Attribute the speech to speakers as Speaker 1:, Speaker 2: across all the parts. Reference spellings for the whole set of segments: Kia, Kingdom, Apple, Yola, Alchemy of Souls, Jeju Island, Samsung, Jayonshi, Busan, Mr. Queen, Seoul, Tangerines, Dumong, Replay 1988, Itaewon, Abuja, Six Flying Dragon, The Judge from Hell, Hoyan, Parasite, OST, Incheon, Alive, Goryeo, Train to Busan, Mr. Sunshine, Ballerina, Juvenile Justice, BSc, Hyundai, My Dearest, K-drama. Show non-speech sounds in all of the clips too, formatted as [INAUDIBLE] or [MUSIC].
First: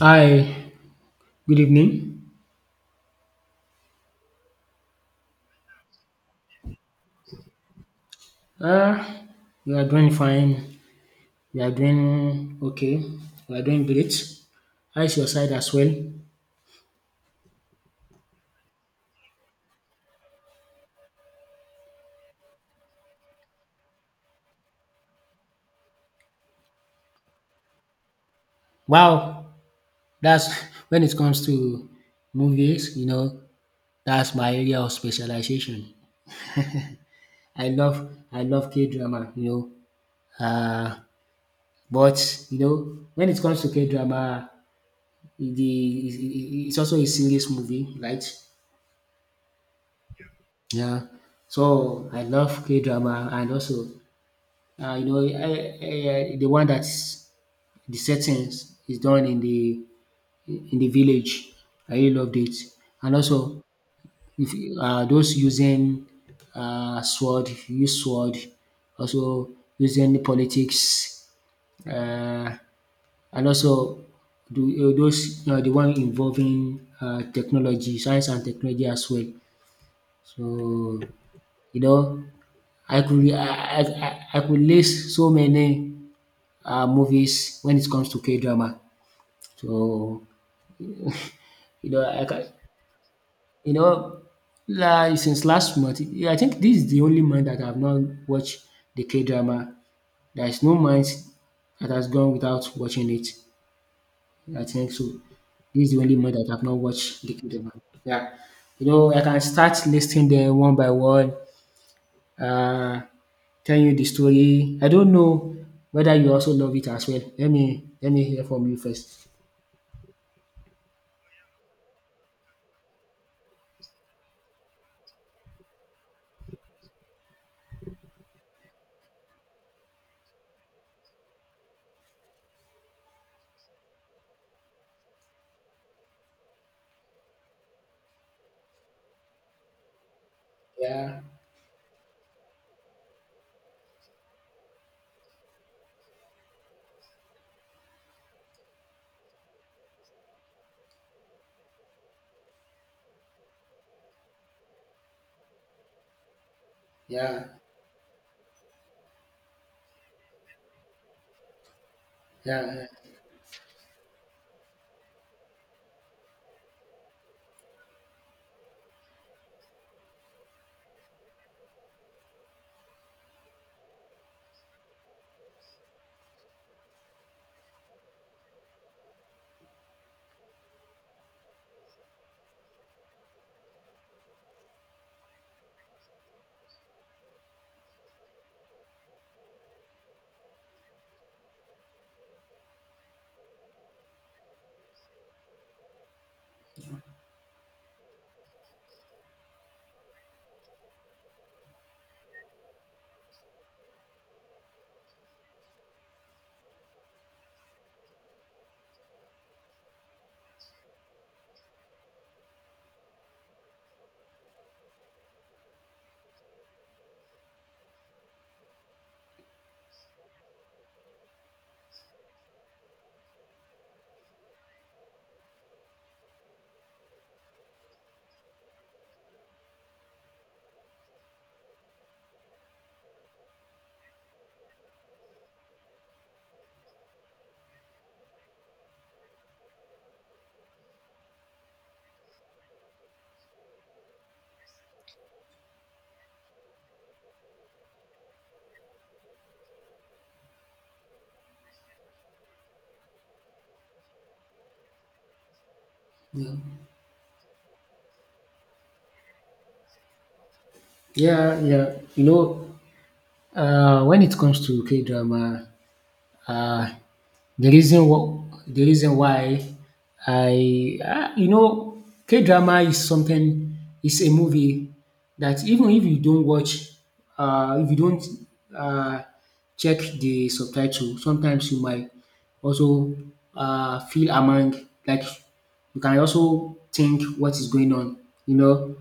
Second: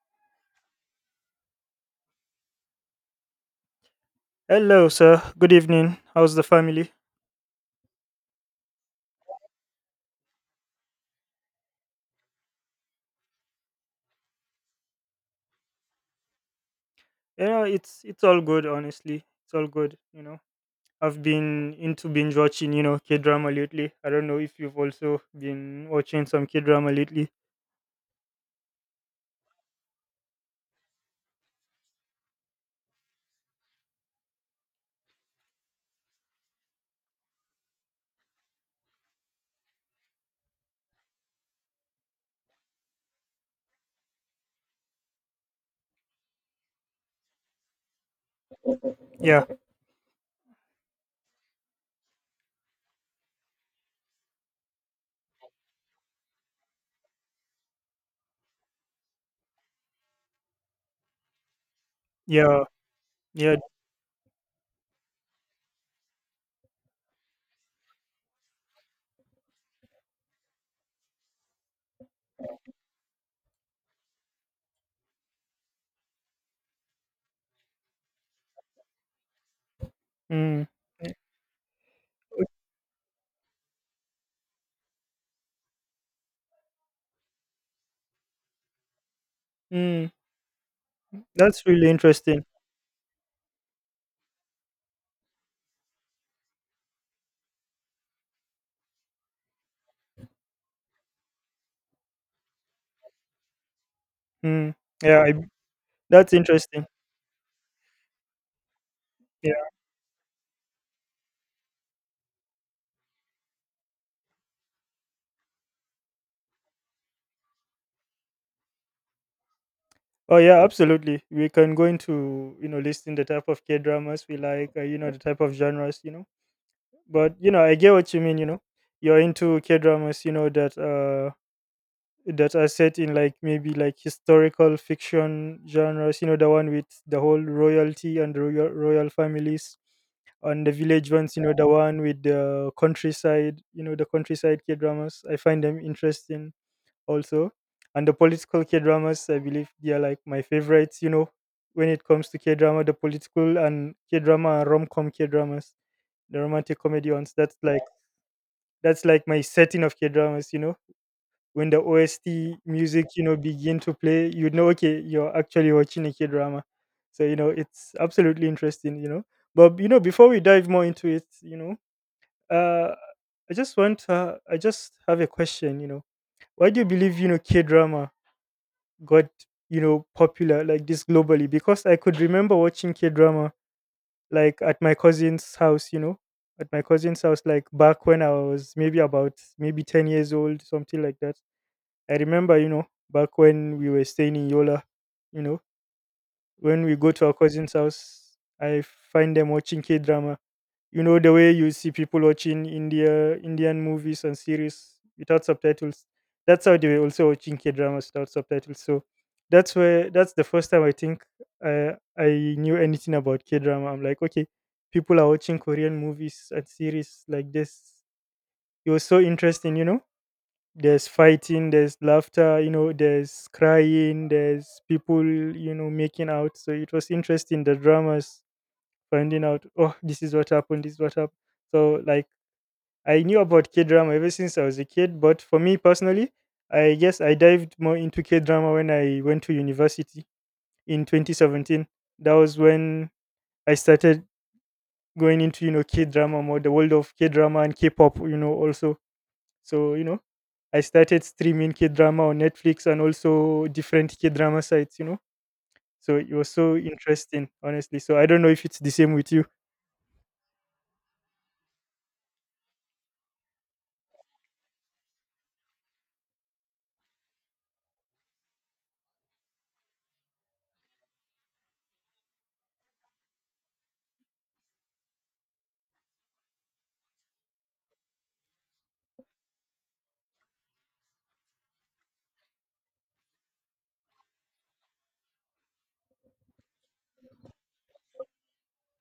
Speaker 1: Hi, good evening.
Speaker 2: Hello, sir. Good evening. How's the family?
Speaker 1: Uh, we are doing fine. We are doing okay. We are doing great. How is your side as well?
Speaker 2: You know, it's all good, honestly. It's all good. You know, I've been into binge watching, you know, K drama lately. I don't know if you've also been watching some K drama lately.
Speaker 1: Wow, that's [LAUGHS] when it comes to movies, you know, that's my area of specialization. I love I love K drama, you know. Uh, but you know, when it comes to K drama, the it's also a serious movie, right?
Speaker 2: Yeah,
Speaker 1: Yeah. So I love K drama and also, Uh, you know, uh, the one that's the settings is done in the village. I really loved it.
Speaker 2: yeah,
Speaker 1: And
Speaker 2: yeah.
Speaker 1: also, if you- those using sword, if you use sword, also using the politics, uh, and also do, those the one involving technology, science and technology as well. So
Speaker 2: Mm, yeah.
Speaker 1: you know, I could list so many movies when it comes to K drama. So
Speaker 2: Mm. That's really
Speaker 1: you know, I
Speaker 2: interesting.
Speaker 1: can, you know, like since last month, yeah, I think this is the only month that I've not watched the K drama. There is no month that has gone without watching it. I
Speaker 2: Mm.
Speaker 1: think so.
Speaker 2: Yeah, I,
Speaker 1: This is the only
Speaker 2: that's
Speaker 1: month that I've not
Speaker 2: interesting.
Speaker 1: watched the K drama. Yeah, you know, I can
Speaker 2: Yeah.
Speaker 1: start listing them one by one. Uh, Tell you the story. I don't know whether you also love it as well. Let me hear from you first.
Speaker 2: Oh yeah, absolutely. We can go into, you know, listing the type of K dramas we like, you know, the type of genres, you know. But you know, I get what you mean, you know, you're into K dramas, you know, that that are set in, like, maybe like historical fiction genres, you know, the one with the whole royalty and the royal families, and the village
Speaker 1: Yeah,
Speaker 2: ones, you know, the one with the countryside, you know, the countryside K dramas, I find them interesting. Also, and the political K dramas, I believe, they are like my favorites, you know, when it comes to K drama, the political and K drama and rom-com K dramas, the romantic comedy ones,
Speaker 1: yeah.
Speaker 2: that's like my setting of K-dramas, you know. When the OST
Speaker 1: Yeah, yeah,
Speaker 2: music, you know, begin to play, you know, okay, you're actually watching a K-drama. So, you know, it's absolutely interesting, you know. But, you know, before we dive more into it, you know, uh, I just have a question, you know. Why do you believe, you know, K-drama got, you know, popular like this globally? Because I could remember watching K-drama like at my cousin's house, you know, at my cousin's house, like back when I was maybe about maybe 10 years old, something like that. I remember, you know, back when we were staying in Yola, you know, when we go to our cousin's house, I find them watching K drama, you know, the way you see people watching Indian movies and series without subtitles. That's how they were also watching K dramas without subtitles. So that's the first time, I think, I knew anything about K drama. I'm like, okay, people are watching Korean movies and series like this. It was so interesting, you know. There's fighting, there's laughter, you know, there's crying, there's people, you know, making out. So it was interesting. The dramas finding out, oh, this is what happened, this is what happened. So, like, I knew about K drama ever since I was a kid, but for me personally, I guess I dived more into K drama when I went to university in 2017. That was when I started going into, you know, K drama more, the world of K drama and K pop, you know, also. So, you know, I started streaming K drama on Netflix and also different K drama sites, you know. So it was so interesting, honestly. So I don't know if it's the same with you.
Speaker 1: yeah. You know, when it comes to K drama, uh, the reason what the reason why I, you know, K drama is something. It's a movie that even if you don't watch, if you don't uh, check the subtitle, sometimes you might also feel among, like you can also think what is going on. You know,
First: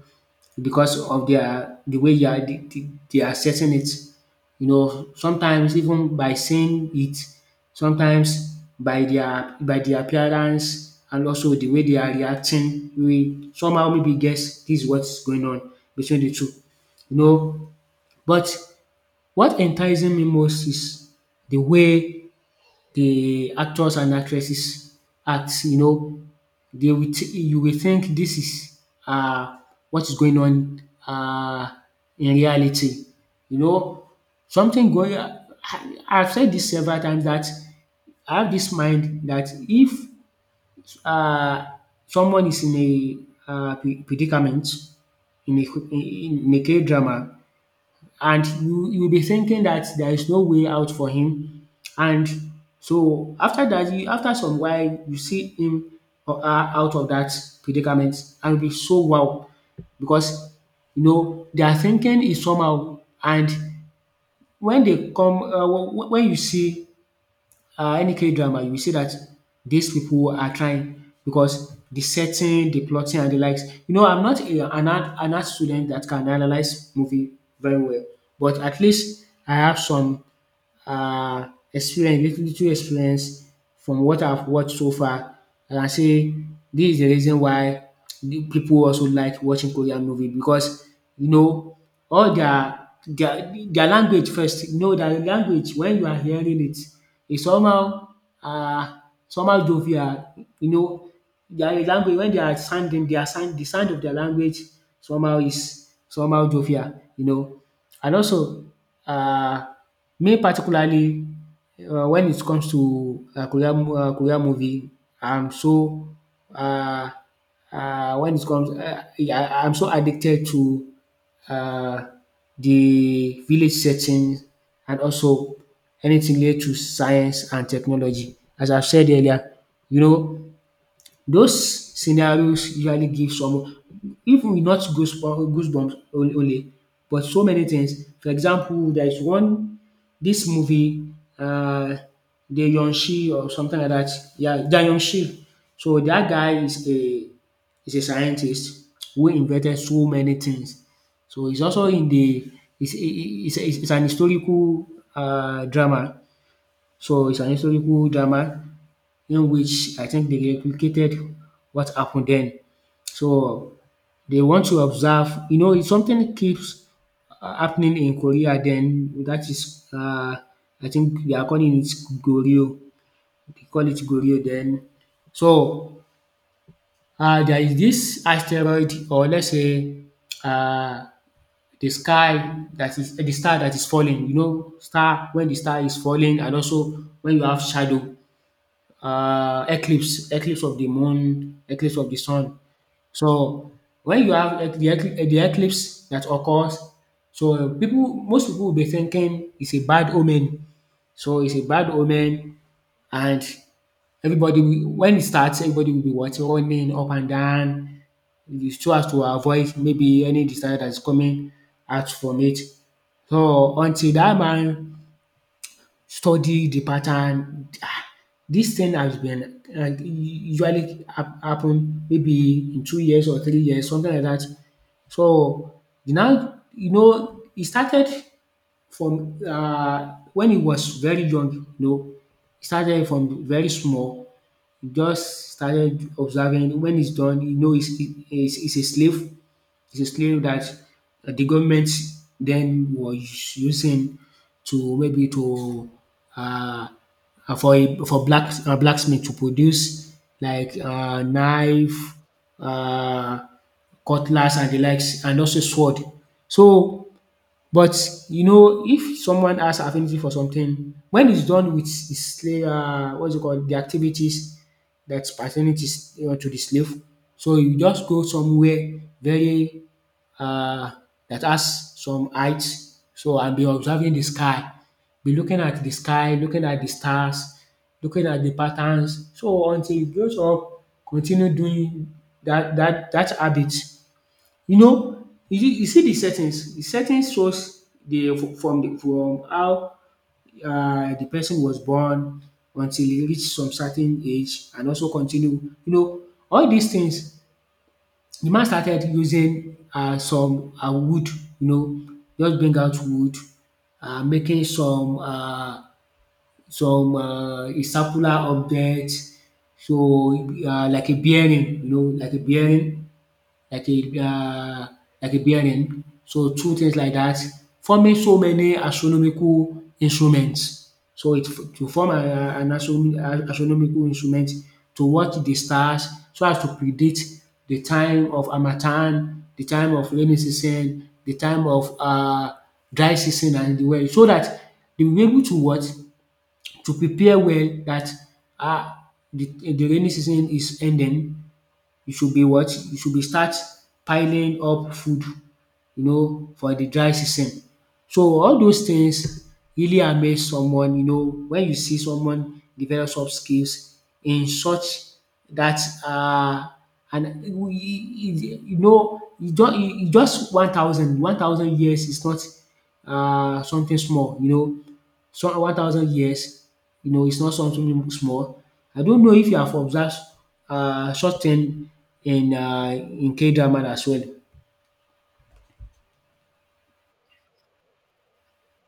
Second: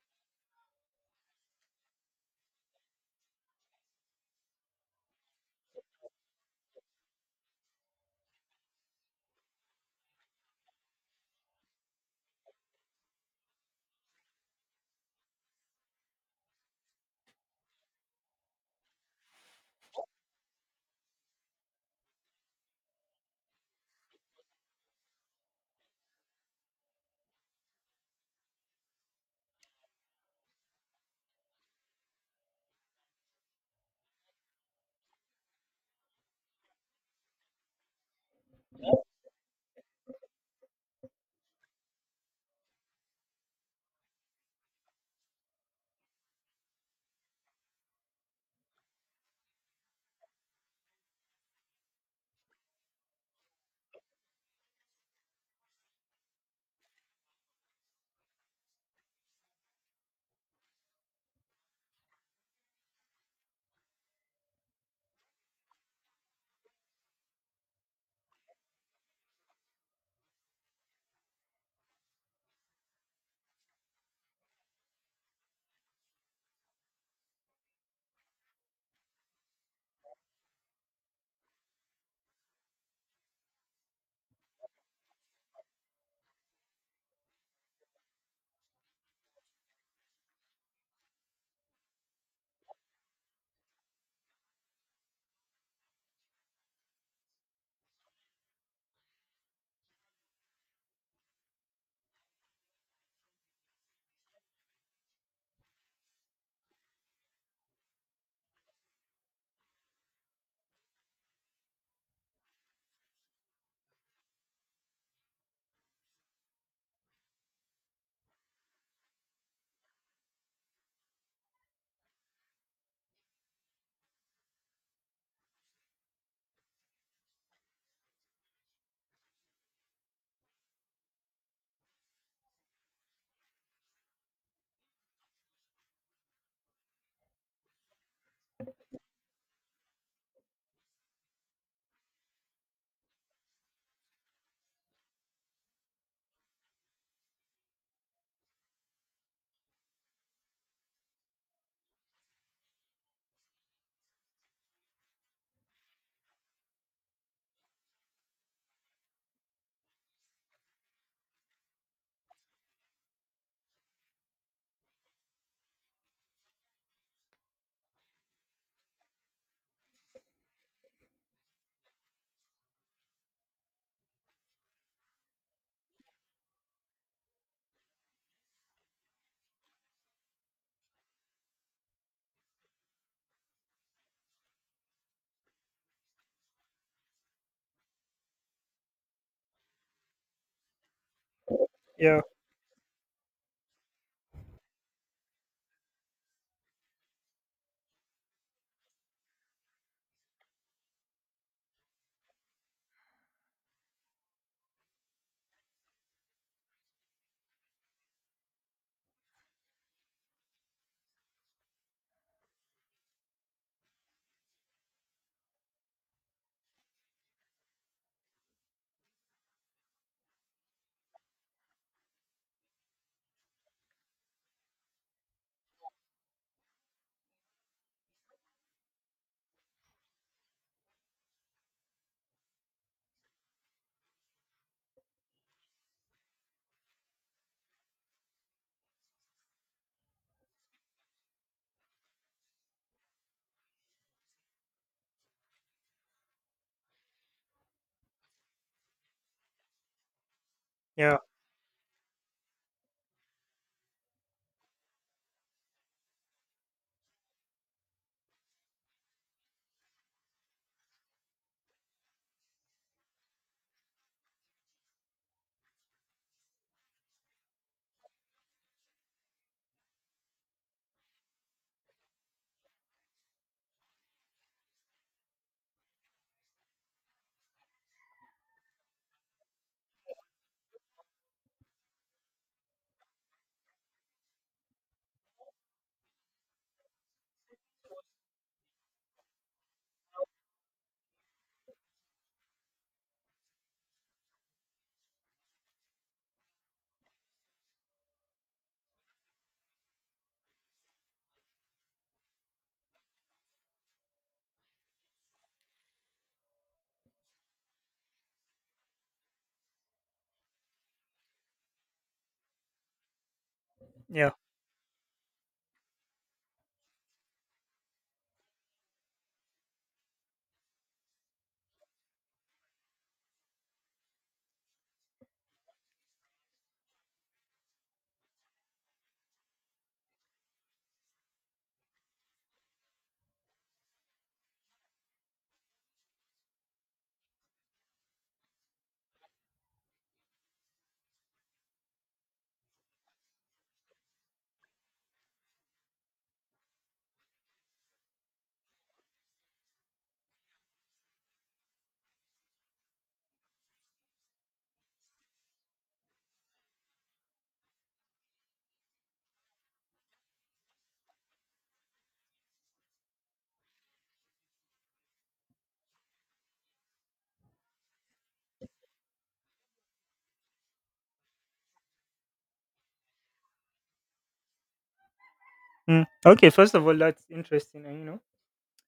Speaker 1: because of their the way they are they are setting it. You know, sometimes even by saying it, sometimes by their appearance and also the way they are reacting, we somehow maybe guess this is what's going on between the two. You know, but what entices me most is the way the actors and actresses act, you know, you will think this is uh, what is going on in reality. You know, something going. I've said this several times that I have this mind that if uh, someone is in a predicament in a in a K drama, and you'll be thinking that there is no way out for him. And so after that, you, after some while, you see him or her out of that predicament, and you'll be so wow, because you know their thinking is somehow. And when they come, when you see any K-drama, you will see that these people are trying because the setting, the plotting, and the likes. You know, I'm not an art, an art student that can analyze movie very well, but at least I have some experience little little experience from what I've watched so far. I can say this is the reason why the people also like watching Korean movie, because you know all their language first, you know, their language when you are hearing it is somehow uh somehow jovial, you know, their language when they are sounding the sound of their language somehow is somehow jovial, you know. And also, uh, me particularly, when it comes to Korean movie, I'm so uh, yeah, I'm so addicted to uh, the village setting and also anything related to science and technology. As I've said earlier, you know, those scenarios usually give some, even not goosebumps only, but so many things. For example, there is one, this movie, um dae young or something like that. Yeah, the young. So that guy is a scientist who invented so many things. So it's also in the, it's an historical drama. So it's an historical drama in which I think they replicated what happened then. So they want to observe, you know, it's something keeps happening in Korea then, that is, I think they are calling it Goryeo. They call it Goryeo then. So there is this asteroid, or let's say uh, the sky, that is the star that is falling. You know, star when the star is falling, and also when you have shadow, eclipse, eclipse of the moon, eclipse of the
Speaker 2: Yeah,
Speaker 1: sun. So when you have the eclipse that occurs, so people, most people will be thinking it's a bad omen. So it's a bad omen, and everybody will, when it starts, everybody will be what, running up and down, so as to avoid maybe any disaster that is coming out from it. So until that man study the pattern. Ah, this thing has been usually happen maybe in 2 years or 3 years, something like that. So you now, you know, he started from when he was very young. You know, he started from very small. He just started observing. When he's done, you know, he's a slave. It's a slave that the government then was using to maybe to, uh, for a, for black blacksmith to produce like,
Speaker 2: yeah,
Speaker 1: knife, uh, cutlass and the likes, and also sword. So, but you know, if someone has affinity for something, when it's done with his slave, what's it called, the activities that's pertaining to, you know, to the slave, so you just go somewhere very, uh, that has some height. So I'll be observing the sky, be looking at the sky, looking at the stars, looking at the patterns. So until it grows up, continue doing that habit. You know, you see the settings shows the from how, the person was born until he reached some certain age and also continue. You know, all these things, the man started using some wood, you know, just bring out wood, making some a circular object, so like a bearing, you know, like a bearing, like a
Speaker 2: yeah.
Speaker 1: uh, like a bearing. So two things like that, forming so many astronomical instruments. So it to form an astronomical instrument to watch the stars so as to predict the time of harmattan, the time of rainy season, the time of dry season and the well, so that they will be able to what? To prepare well, that ah, the rainy season is ending, you should be what? You should be start piling up food, you know, for the dry season. So all those things really amaze someone, you know, when you see someone develop soft skills in such that um and you know e just one thousand one thousand years is not something small, you know. So 1,000 years, you know, it's not something small. I don't know if you have observed such thing in K-drama as well.
Speaker 2: Mm, okay, first of all, that's interesting, and you know,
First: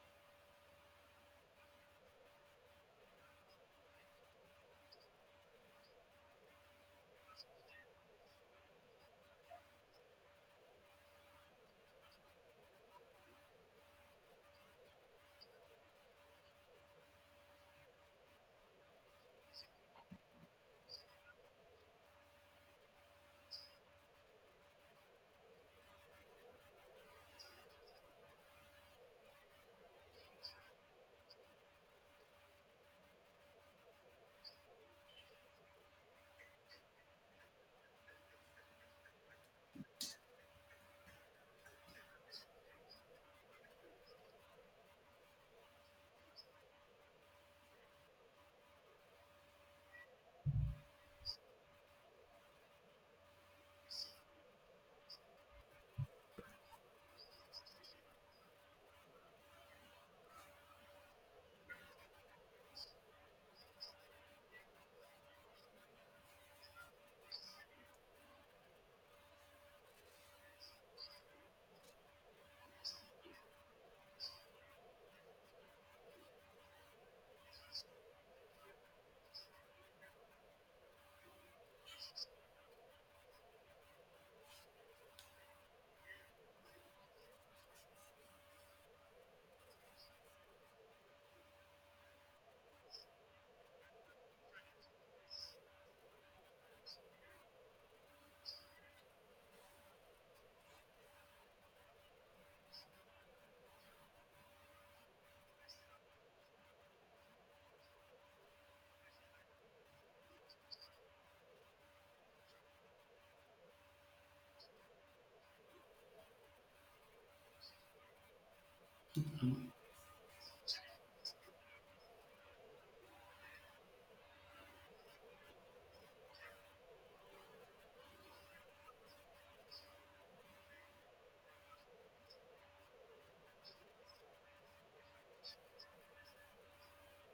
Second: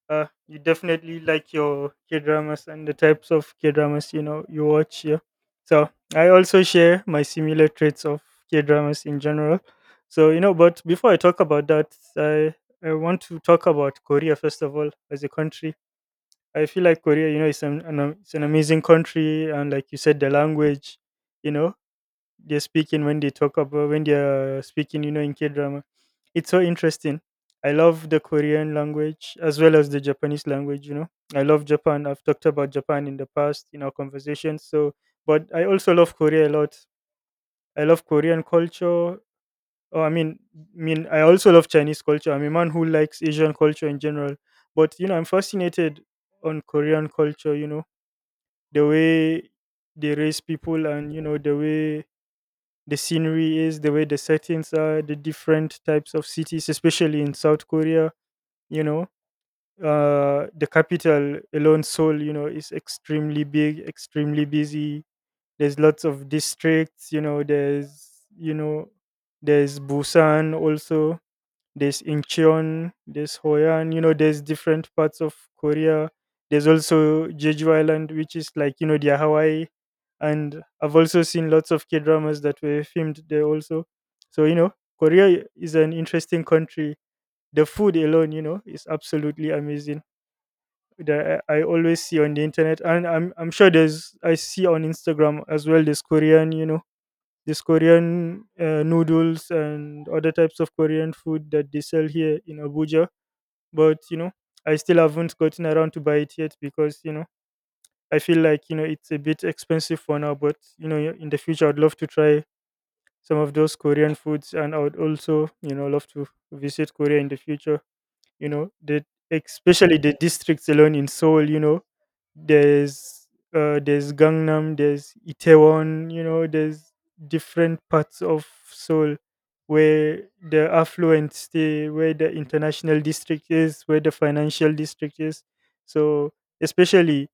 Speaker 2: you definitely like your K dramas and the types of K dramas, you know, you watch. Yeah, so I also share my similar traits of K dramas in general. So you know, but before I talk about that, I want to talk about Korea first of all as a country. I feel like Korea, you know, is it's an amazing country, and like you said, the language, you know, they're speaking, when they talk about, when they're speaking, you know, in K-drama, it's so interesting. I love the Korean language as well as the Japanese language, you know. I love Japan. I've talked about Japan in the past in our conversations. So but I also love Korea a lot. I love Korean culture. oh, i mean mean I also love Chinese culture. I'm a man who likes Asian culture in general. But you know, I'm fascinated on Korean culture, you know, the way they raise people, and you know, the way the scenery is, the way the settings are, the different types of cities, especially in South Korea. You know, the capital alone, Seoul, you know, is extremely big, extremely busy. There's lots of districts. You know, there's Busan also. There's Incheon, there's Hoyan, you know, there's different parts of Korea. There's also Jeju Island, which is like, you know, their Hawaii. And I've also seen lots of K dramas that were filmed there also. So, you know, Korea is an interesting country. The food alone, you know, is absolutely amazing, that I always see on the internet, and I'm sure there's I see on Instagram as well. There's Korean, you know, this Korean noodles and other types of Korean food that they sell here in Abuja. But you know, I still haven't gotten around to buy it yet because you know I feel like, you know, it's a bit expensive for now. But you know, in the future, I'd love to try some of those Korean foods, and I would also, you know, love to visit Korea in the future, you know, the especially the districts alone in Seoul, you know, there's there's Gangnam, there's Itaewon, you know, there's different parts of Seoul where the affluent stay, where the international district is, where the financial district is. So, especially,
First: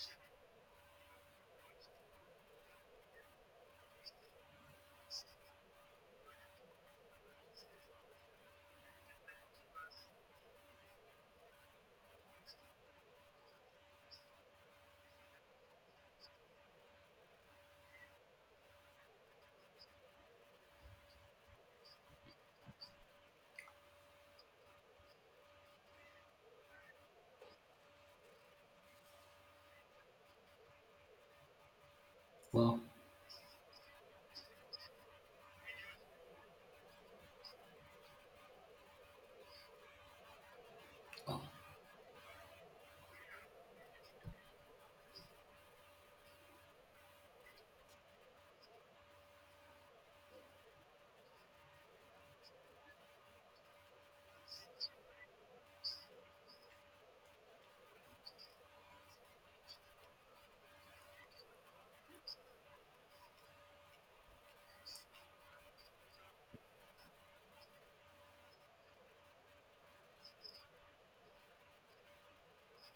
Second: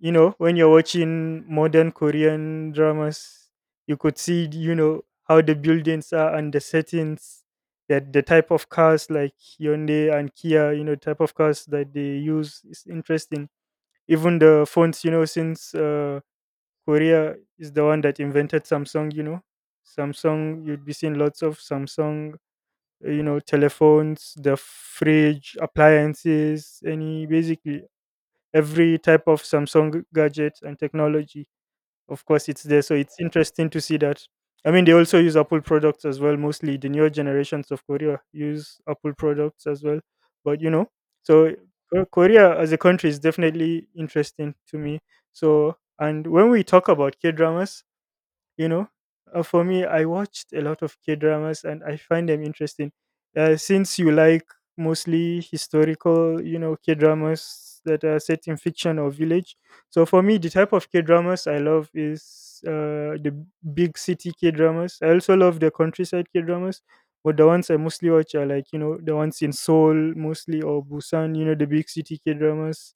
Speaker 2: you know, when you're watching modern Korean dramas, you could see, you know, how the buildings are and the settings, that the type of cars like Hyundai and Kia, you know, type of cars that they use is interesting. Even the phones, you know, since Korea is the one that invented Samsung, you know, Samsung, you'd be seeing lots of Samsung, you know, telephones, the fridge, appliances, any basically every type of Samsung gadget and technology, of course, it's there.
Speaker 1: Wow!
Speaker 2: So it's interesting to see that. I mean, they also use Apple products as well. Mostly the newer generations of Korea use Apple products as well. But you know, so Korea as a country is definitely interesting to me. So, and when we talk about K dramas, you know, for me, I watched a lot of K dramas and I find them interesting. Since you like mostly historical, you know, K dramas that are set in fiction or village, so for me, the type of K dramas I love is the big city K dramas. I also love the countryside K dramas, but the ones I mostly watch are like, you know, the ones in Seoul mostly or Busan, you know, the big city K dramas,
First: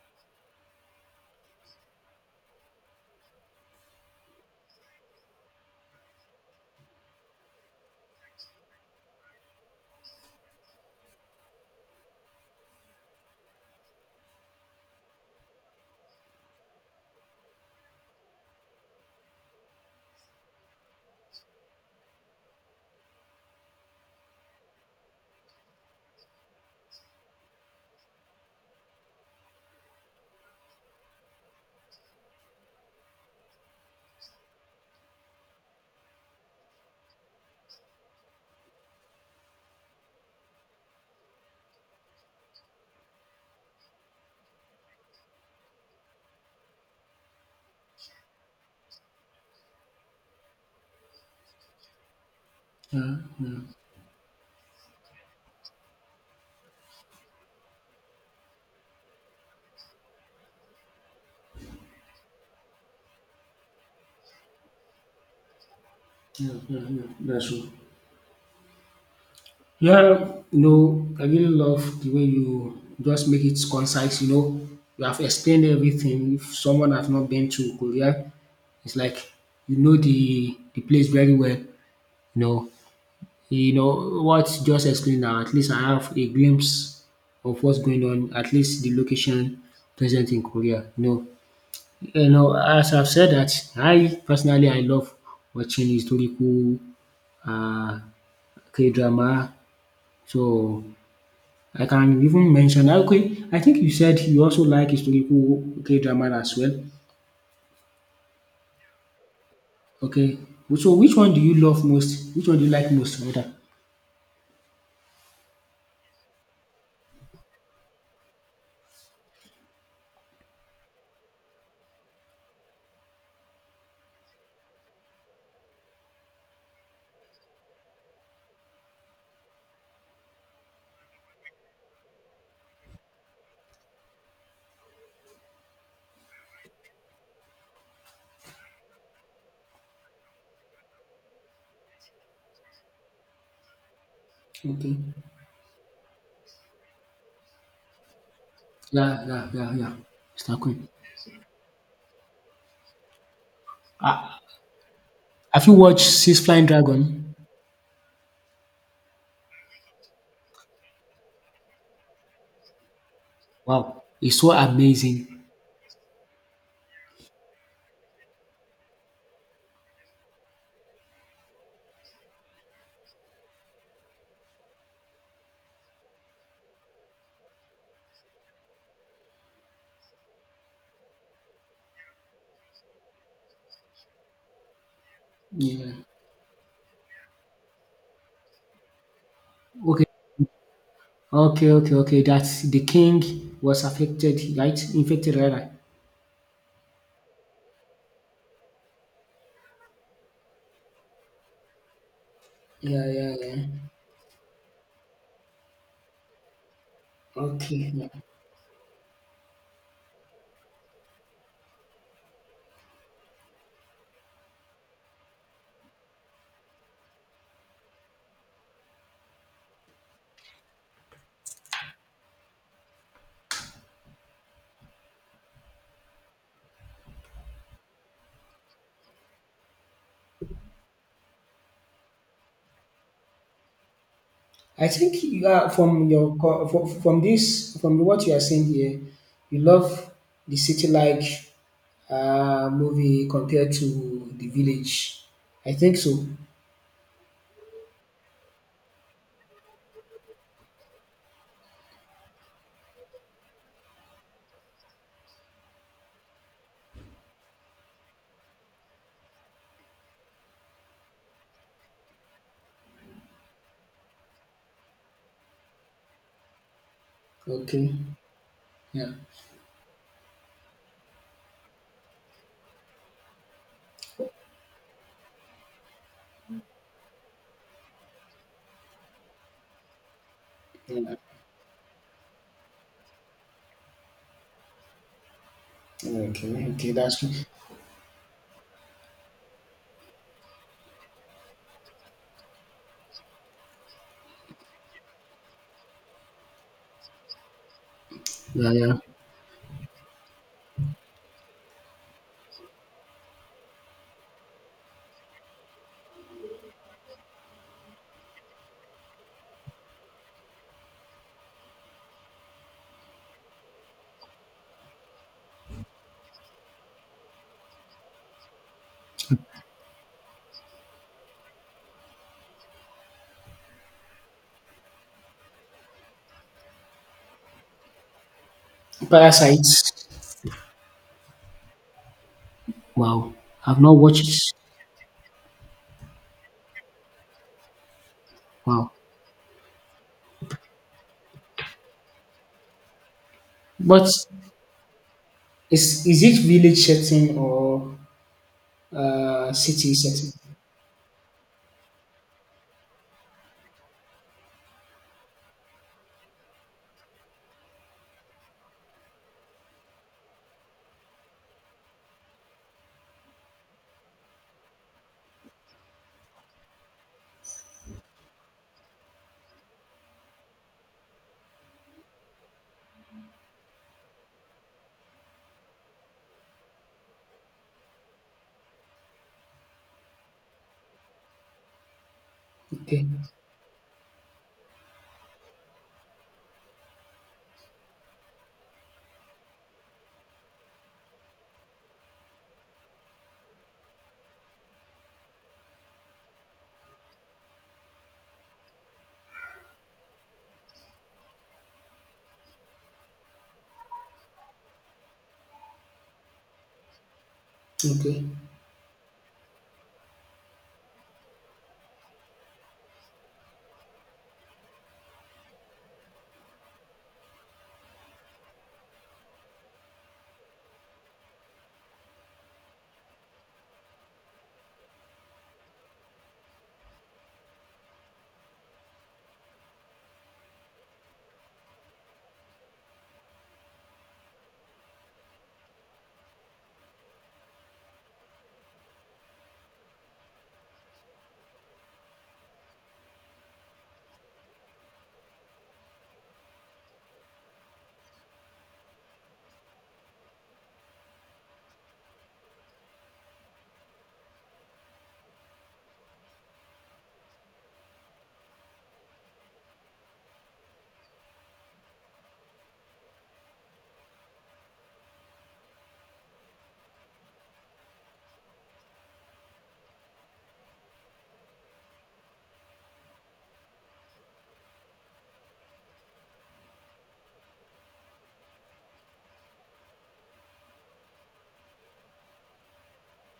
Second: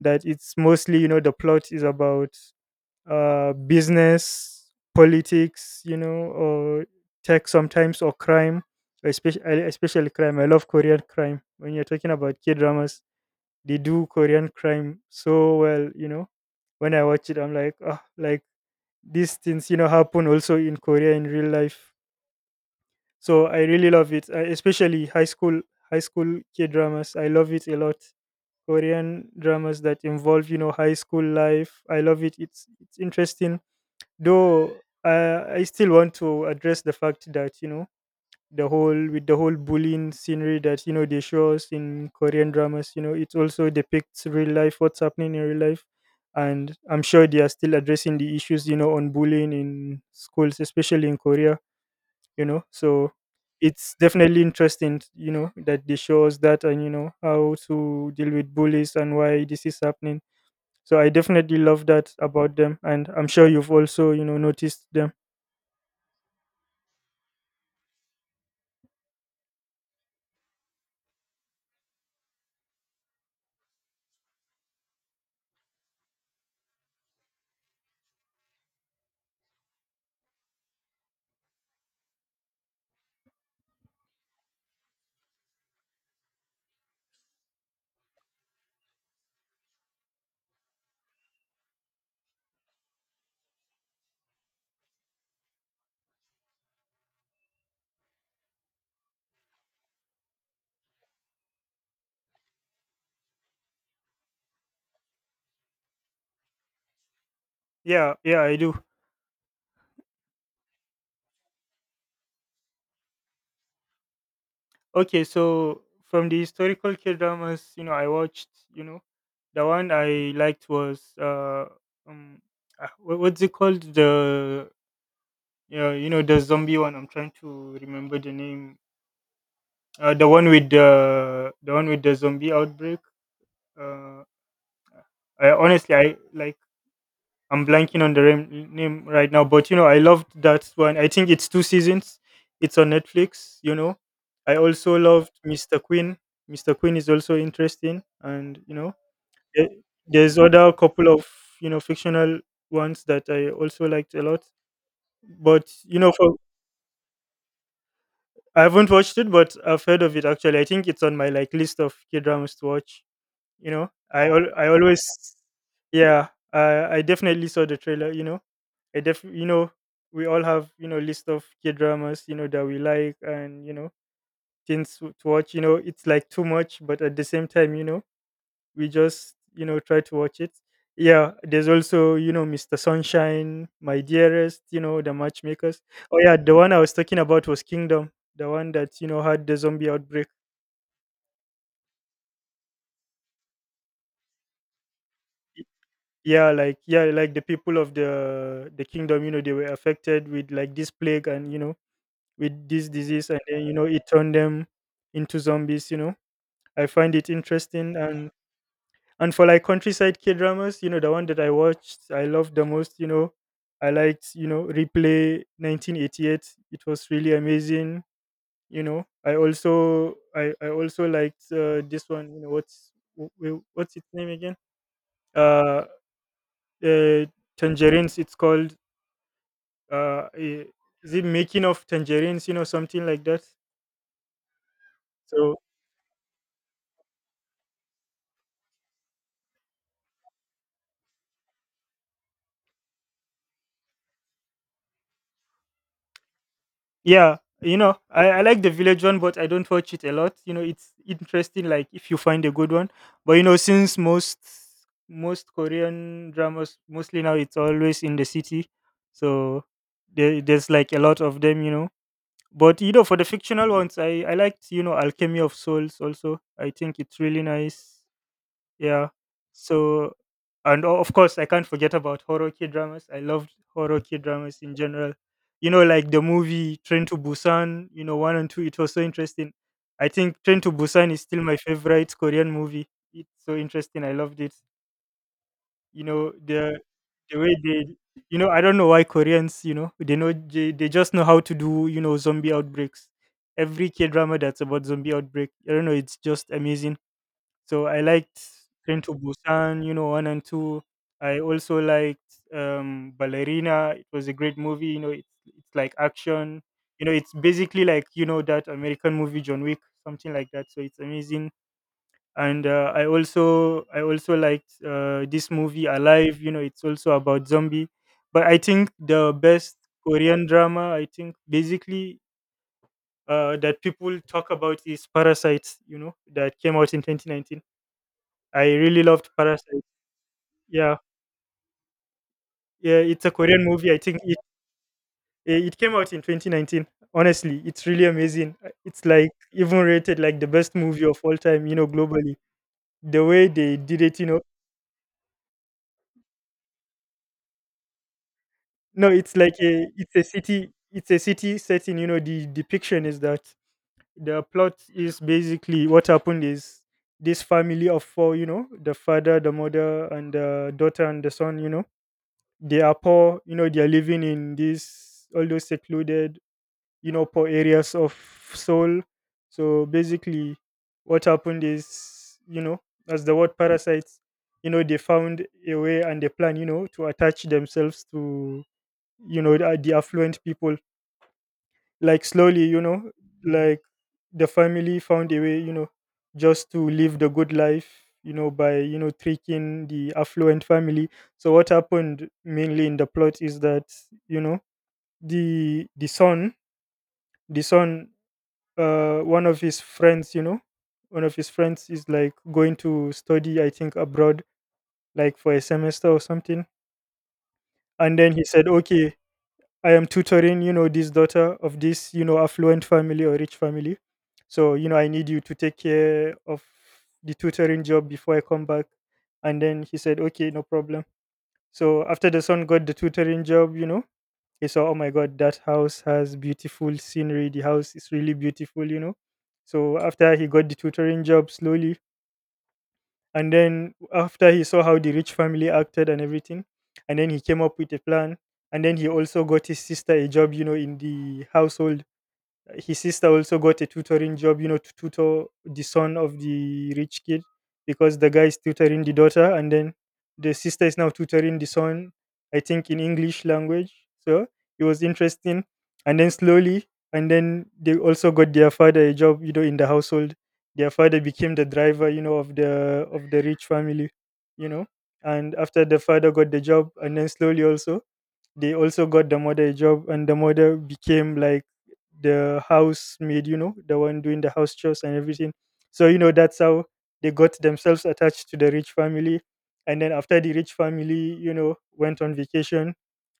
Speaker 2: that it's mostly, you know, the plot is about business, politics, you know, or tech sometimes, or crime, especially crime. I love Korean crime. When you're talking about K dramas, they do Korean crime so well. You know, when I watch it, I'm like, oh, like these things, you know, happen also in Korea in real life. So I really love it, especially high school K dramas. I love it a lot. Korean dramas that involve, you know, high school life. I love it. It's interesting. Though I still want to address the fact that, you know, the whole, with the whole bullying scenery, that you know they show us in Korean dramas, you know, it also depicts real life, what's happening in real life, and I'm sure they are still addressing the issues, you know, on bullying in schools, especially in Korea, you know. So
Speaker 1: Yeah, yeah,
Speaker 2: it's definitely interesting, you know, that they show us that, and you know how to deal with bullies and why this is happening. So I definitely love that about them, and I'm sure you've also, you know, noticed them.
Speaker 1: yeah, that's true. Yeah, you know, I really love the way you just make it concise, you know. You have explained everything. If someone has not been to Korea, it's like you know the place very well, you know. You know what just explained now, at least I have a glimpse of what's going on, at least the location present in Korea. You know, you know, as I've said, that I personally I love watching historical uh, K drama. So I can even mention, okay, I think you said you also like historical K drama as well.
Speaker 2: Yeah, yeah, I do.
Speaker 1: Okay. So which one do you love most? Which one do you like most, rather?
Speaker 2: Okay, so from the historical K dramas, you know, I watched, you know, the one I liked was um, what's it called? The yeah, you know, the zombie one. I'm trying to remember the name. The one with the zombie outbreak. Uh, I honestly, I like I'm blanking on the name right now, but you know, I loved that one. I think it's two seasons. It's on Netflix. You know, I also
Speaker 1: Okay.
Speaker 2: loved Mr. Queen. Mr. Queen is also interesting, and you know,
Speaker 1: Yeah, yeah,
Speaker 2: there-
Speaker 1: yeah, yeah.
Speaker 2: there's
Speaker 1: It's not
Speaker 2: other
Speaker 1: good.
Speaker 2: couple of, you know, fictional ones that I also liked a lot.
Speaker 1: Have
Speaker 2: But
Speaker 1: you
Speaker 2: you
Speaker 1: watched
Speaker 2: know, for
Speaker 1: Six Flying Dragon?
Speaker 2: I haven't watched it, but I've heard of it actually. I think it's on my, like, list of K dramas to watch. You know,
Speaker 1: Wow, it's so
Speaker 2: I always
Speaker 1: amazing.
Speaker 2: yeah, I definitely saw the trailer, you know. I def You know, we all have, you know, list of K dramas, you know, that we like, and you know, things to watch, you know, it's like too much, but at the same time, you know, we just, you know, try to watch it. Yeah, there's also, Mr. Sunshine, My Dearest, the matchmakers.
Speaker 1: Yeah.
Speaker 2: Oh yeah, the one I was talking about was Kingdom, the one that had the zombie
Speaker 1: Okay.
Speaker 2: outbreak.
Speaker 1: Okay, okay, okay. That the king was affected, right? Infected, rather.
Speaker 2: Yeah, like the people of the kingdom, they were affected with like this plague, and with this
Speaker 1: Yeah,
Speaker 2: disease,
Speaker 1: yeah,
Speaker 2: and
Speaker 1: yeah.
Speaker 2: then it turned them into zombies. I find it
Speaker 1: Okay.
Speaker 2: interesting.
Speaker 1: Yeah.
Speaker 2: And for like countryside K dramas, the one that I watched, I loved the most. I liked, Replay 1988. It was really amazing. I also liked, this one. What's its name again? uh, uh Tangerines, it's called. uh eh, is it Making of Tangerines, something like that?
Speaker 1: I think you
Speaker 2: So,
Speaker 1: are, from from this, from what you are saying here, you love the city like movie compared to the village. I think so.
Speaker 2: yeah, I like the village one, but I don't watch it a lot. It's interesting, like if you find a good one. But since most Korean dramas, mostly now, it's always in the city. So there's like a lot of them. But for the fictional ones, I liked, Alchemy of Souls also. I think it's really
Speaker 1: Okay.
Speaker 2: nice. Yeah.
Speaker 1: Yeah.
Speaker 2: So, and of course, I can't forget about horror kid dramas. I loved horror kid dramas in general. Like the movie Train to Busan, one and two, it was so interesting. I think Train to Busan
Speaker 1: Yeah.
Speaker 2: is still my favorite Korean movie. It's so interesting. I loved it. You know,
Speaker 1: Okay.
Speaker 2: the
Speaker 1: Okay. That's
Speaker 2: the
Speaker 1: good.
Speaker 2: way they, I don't know why Koreans, they just know how to do, zombie outbreaks. Every K drama that's about zombie outbreak, I don't know, it's just amazing. So I liked
Speaker 1: Yeah. Yeah.
Speaker 2: Train to Busan, one and two. I also liked, Ballerina. It was a great movie. It's like action. It's basically like, that American movie John Wick, something like that. So it's amazing. And I also liked, this movie Alive. It's also about zombie. But I think the best Korean drama, I think basically, that people talk about is Parasites. That came out in 2019. I really loved
Speaker 1: Parasites.
Speaker 2: Parasite. Yeah, yeah, it's a
Speaker 1: Wow,
Speaker 2: Korean
Speaker 1: I've
Speaker 2: movie.
Speaker 1: not
Speaker 2: I think
Speaker 1: watched it.
Speaker 2: it came out in 2019. Honestly, it's really amazing.
Speaker 1: Wow,
Speaker 2: It's like even rated like the best movie of all time, globally. The way they did
Speaker 1: but
Speaker 2: it,
Speaker 1: is it village setting or
Speaker 2: no, it's like a
Speaker 1: city setting?
Speaker 2: it's a city setting. The depiction is that the plot is basically what happened is this family of four. The father, the mother, and the daughter and the son, they are poor, they are living in this, all those secluded, poor areas of soul. So basically what happened is, as the word parasites, they found a way and a plan, to attach themselves to, the affluent people, like slowly.
Speaker 1: Okay,
Speaker 2: Like, the family found a way, just to live the good life, by, tricking the affluent family. So what happened mainly in the plot is that, you know the the son the son, one of his friends, one of his friends is like going to study, I think, abroad, like for a semester or something. And
Speaker 1: okay,
Speaker 2: then he said, okay, I am tutoring, this daughter of this, affluent family or rich family. So, I need you to take care of the tutoring job before I come back. And then he said, okay, no problem. So after the son got the tutoring job, I saw, oh my God, that house has beautiful scenery. The house is really beautiful. So after he got the tutoring job slowly, and then after he saw how the rich family acted and everything, and then he came up with a plan. And then he also got his sister a job, in the household. His sister also got a tutoring job, to tutor the son of the rich kid. Because the guy is tutoring the daughter, and then the sister is now tutoring the son, I think in English language. So it was interesting. And then slowly, and then they also got their father a job, in the household. Their father became the driver, of the rich family you know and after the father got the job, and then slowly also, they also got the mother a job, and the mother became like the housemaid, the one doing the house chores and everything. So, that's how they got themselves attached to the rich family. And then after the rich family, went on vacation,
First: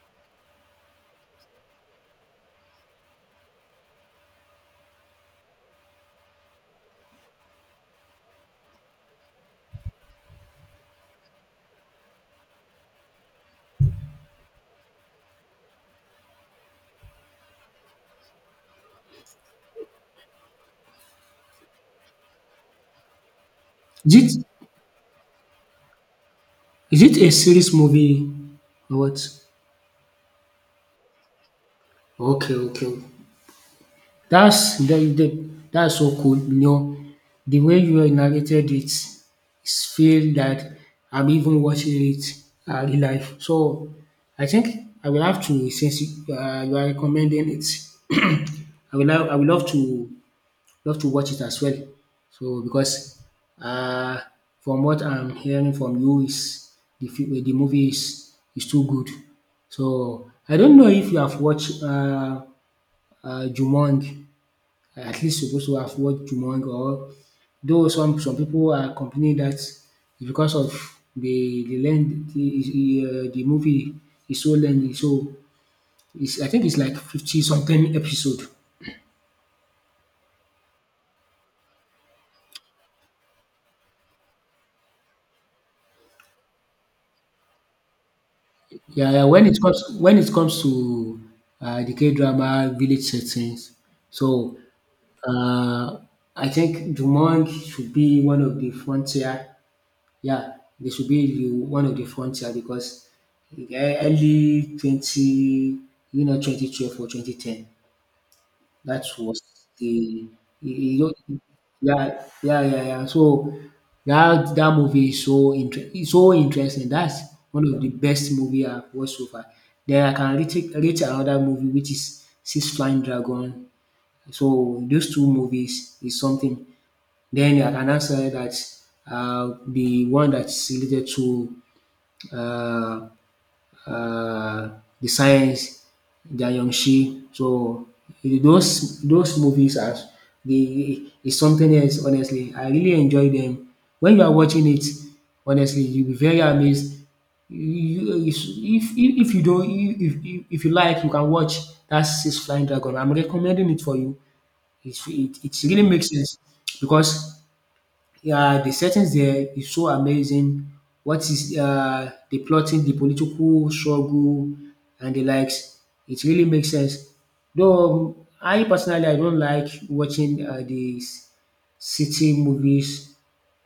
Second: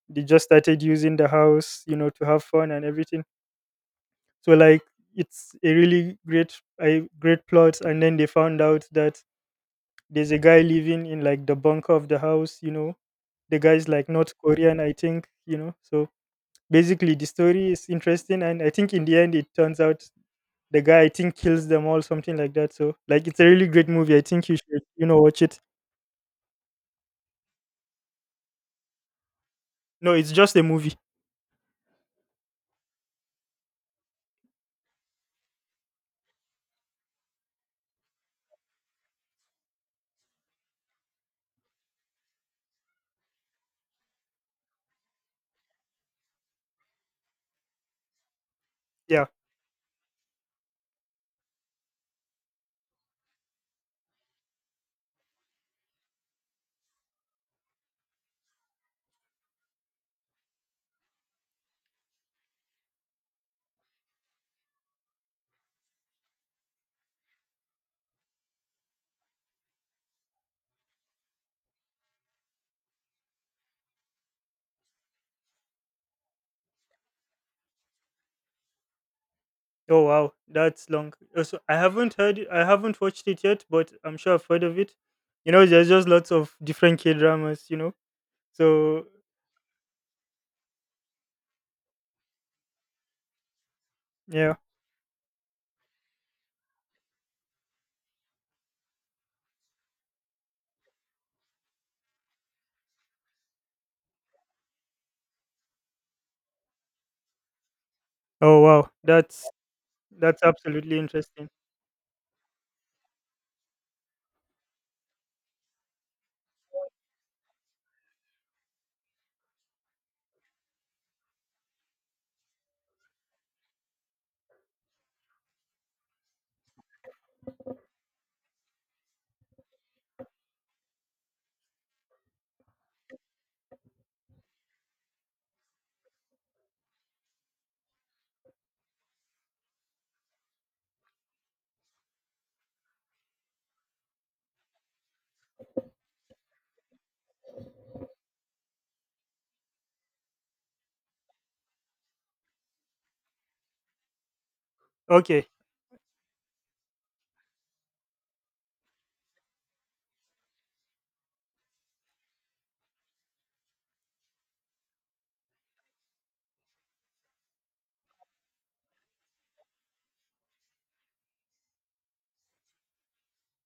Speaker 2: they just started using the house, to have fun and everything. So like, it's a great plot. And then they found out that there's a guy living in like the bunker of the house. The guy's like North Korean, I think, so basically the story is interesting. And I think in the end, it turns out the guy, I think, kills them all, something like that. So like it's a really great movie. I
Speaker 1: is it
Speaker 2: think you should, watch it.
Speaker 1: a series movie or what?
Speaker 2: No, it's just a movie.
Speaker 1: Okay, okay. Okay. That's the that's so cool, you know. The way you narrated it, it's feel that I'm even watching it in life. So I think I will have to, since you are recommending it, [CLEARS THROAT]
Speaker 2: Yeah.
Speaker 1: I will love to watch it as well. So because, uh, from what I'm hearing from you is the movie is too good. So I don't know if you have watched Jumanji at least supposed to have worked among, or though some people are complaining that because of the length, the movie is so lengthy, so it's, I think it's like 50 something episode.
Speaker 2: Oh wow, that's long. So I haven't watched it yet, but I'm sure I've heard of it. There's just lots of different K dramas. So.
Speaker 1: Yeah, yeah, when it comes to the K drama village settings,
Speaker 2: Yeah.
Speaker 1: so uh, I think Dumong should be one of the frontier. Yeah, they should be the one of the frontier because early 20, you know, 2012 or 2010.
Speaker 2: Oh wow,
Speaker 1: That was
Speaker 2: that's
Speaker 1: the,
Speaker 2: that's absolutely
Speaker 1: you know,
Speaker 2: interesting.
Speaker 1: yeah, yeah, yeah, yeah. So that movie is is so interesting. That's one of the best movie I've watched so far. Then I can rate another movie, which is Six Flying Dragon. So those two movies is something. Then I can answer that, the one that's related to uh, uh, The Science, Jayonshi. So those movies are the is something else. Honestly, I really enjoy them. When you are watching it, honestly, you'll be very amazed. If you don't if you like, you can watch that Six Flying Dragon. I'm recommending it for you. It's, it
Speaker 2: Okay.
Speaker 1: it really makes sense because, yeah, the settings there is so amazing. What is the plotting, the political struggle, and the likes. It really makes sense. Though I personally, I don't like watching these city movies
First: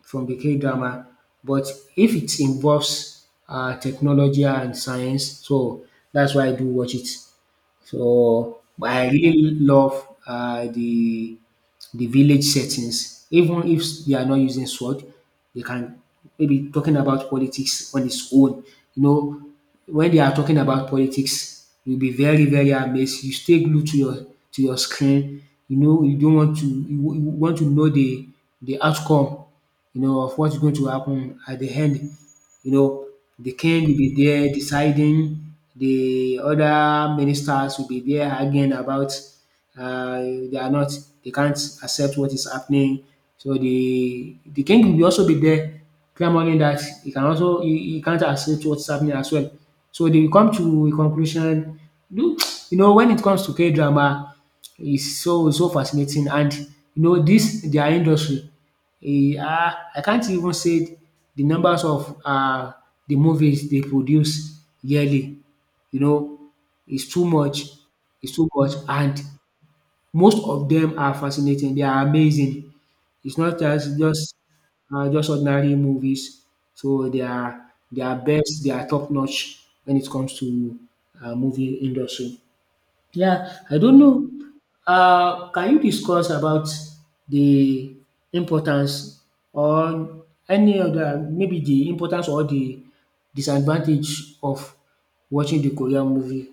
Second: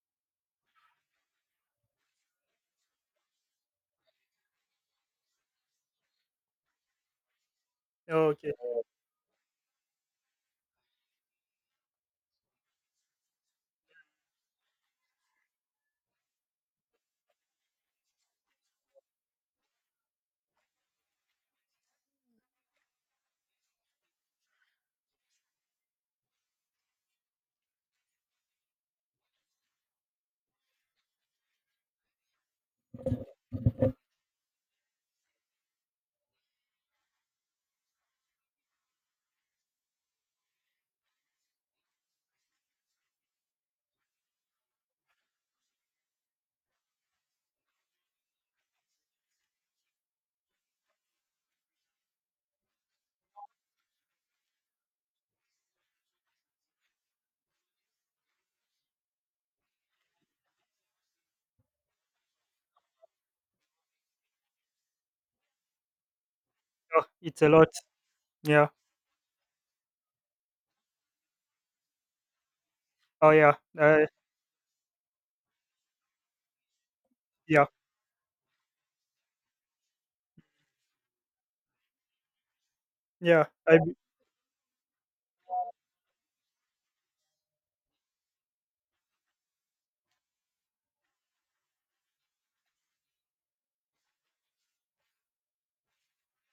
Speaker 1: from the K drama, but if it involves technology and science, so that's why I do watch it.
Speaker 2: Oh, okay.
Speaker 1: So but I really love the village settings, even if they are not using sword. They can maybe talking about politics on its own. You know, when they are talking about politics, you'll be very, very amazed. You stay glued to your screen. You know, you don't want to you, you want to know the outcome, you know, of what's going to happen at the end. You know, the king will be there deciding, the other ministers will be there arguing about, they are not, they can't accept what is happening. So the king will also be there clamoring that he can also, he can't accept what's happening as well. So they will come to a conclusion. You you know, when it comes to K drama, is so so fascinating. And you know this their industry, E I can't even say the numbers of the movies they produce yearly. You know,
Speaker 2: Oh,
Speaker 1: it's too
Speaker 2: it's a lot.
Speaker 1: much, it's too
Speaker 2: Yeah.
Speaker 1: much, and most of them are fascinating, they are amazing.
Speaker 2: Oh
Speaker 1: It's
Speaker 2: yeah.
Speaker 1: not just
Speaker 2: uh,
Speaker 1: just um just ordinary movies. So they are
Speaker 2: yeah.
Speaker 1: they are best, they are top notch when it comes to movie industry. Yeah,
Speaker 2: Yeah,
Speaker 1: I
Speaker 2: I.
Speaker 1: don't know. Can you discuss about the importance, or any other, maybe the importance or the disadvantage of watching the Korean movie?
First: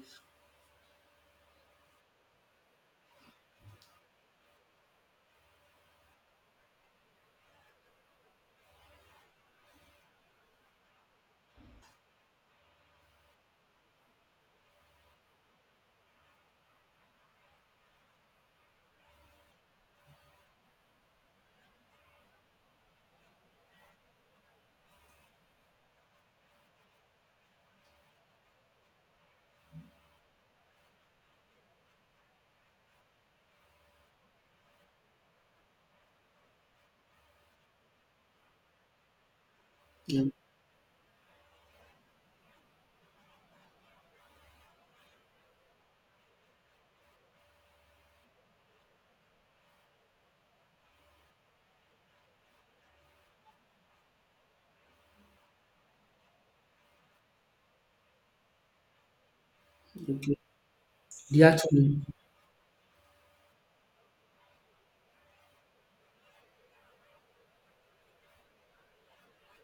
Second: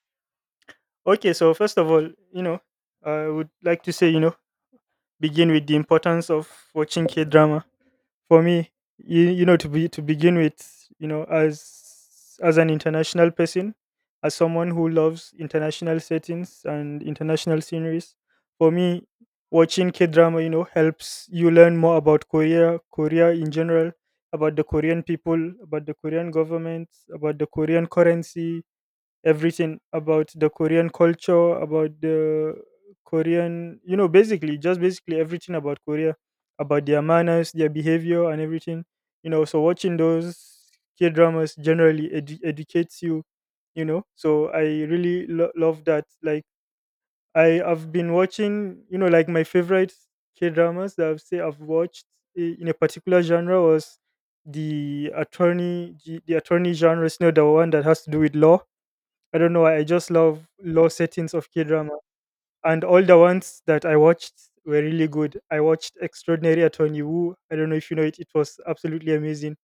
Speaker 2: Okay, so first of all, I would like to say, begin with the importance of watching K drama. For me, to begin with, as an international person, as someone who loves international settings and international sceneries, for me, watching K drama, helps you learn more about Korea, Korea in general, about the Korean people, about the Korean government, about the Korean currency, everything about the Korean culture, about the Korean, basically everything about Korea, about their manners, their behavior, and everything. So watching
Speaker 1: Yeah,
Speaker 2: those K dramas generally educates you. So I really love that. Like, I have been watching, like, my favorite K dramas that I've watched, in a particular genre, was the attorney genre, the one that has to do with law. I don't know why, I just
Speaker 1: okay.
Speaker 2: love low settings
Speaker 1: The
Speaker 2: of K drama,
Speaker 1: actually,
Speaker 2: and all the ones that I watched were really good. I watched Extraordinary Attorney Woo. I don't know if you know it. It was absolutely amazing.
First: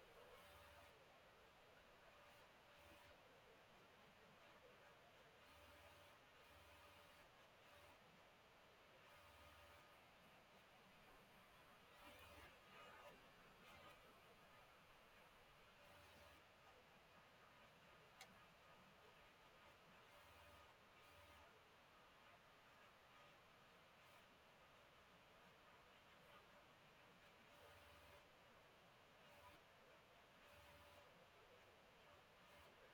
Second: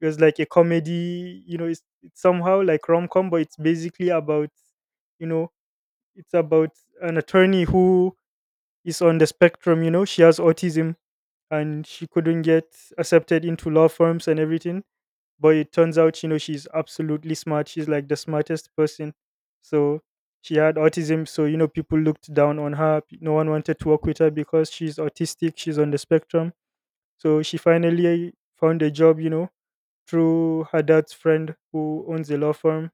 Speaker 2: It was like a comedy. It's somehow like rom com, but it's basically about, you know, it's about an attorney who is on the spectrum. She has autism, and she couldn't get accepted into law firms and everything. But it turns out, she's absolutely smart, she's like the smartest person. So she had autism, so, people looked down on her. No one wanted to work with her because she's autistic, she's on the spectrum. So she finally found a job, through her dad's friend who owns a law firm.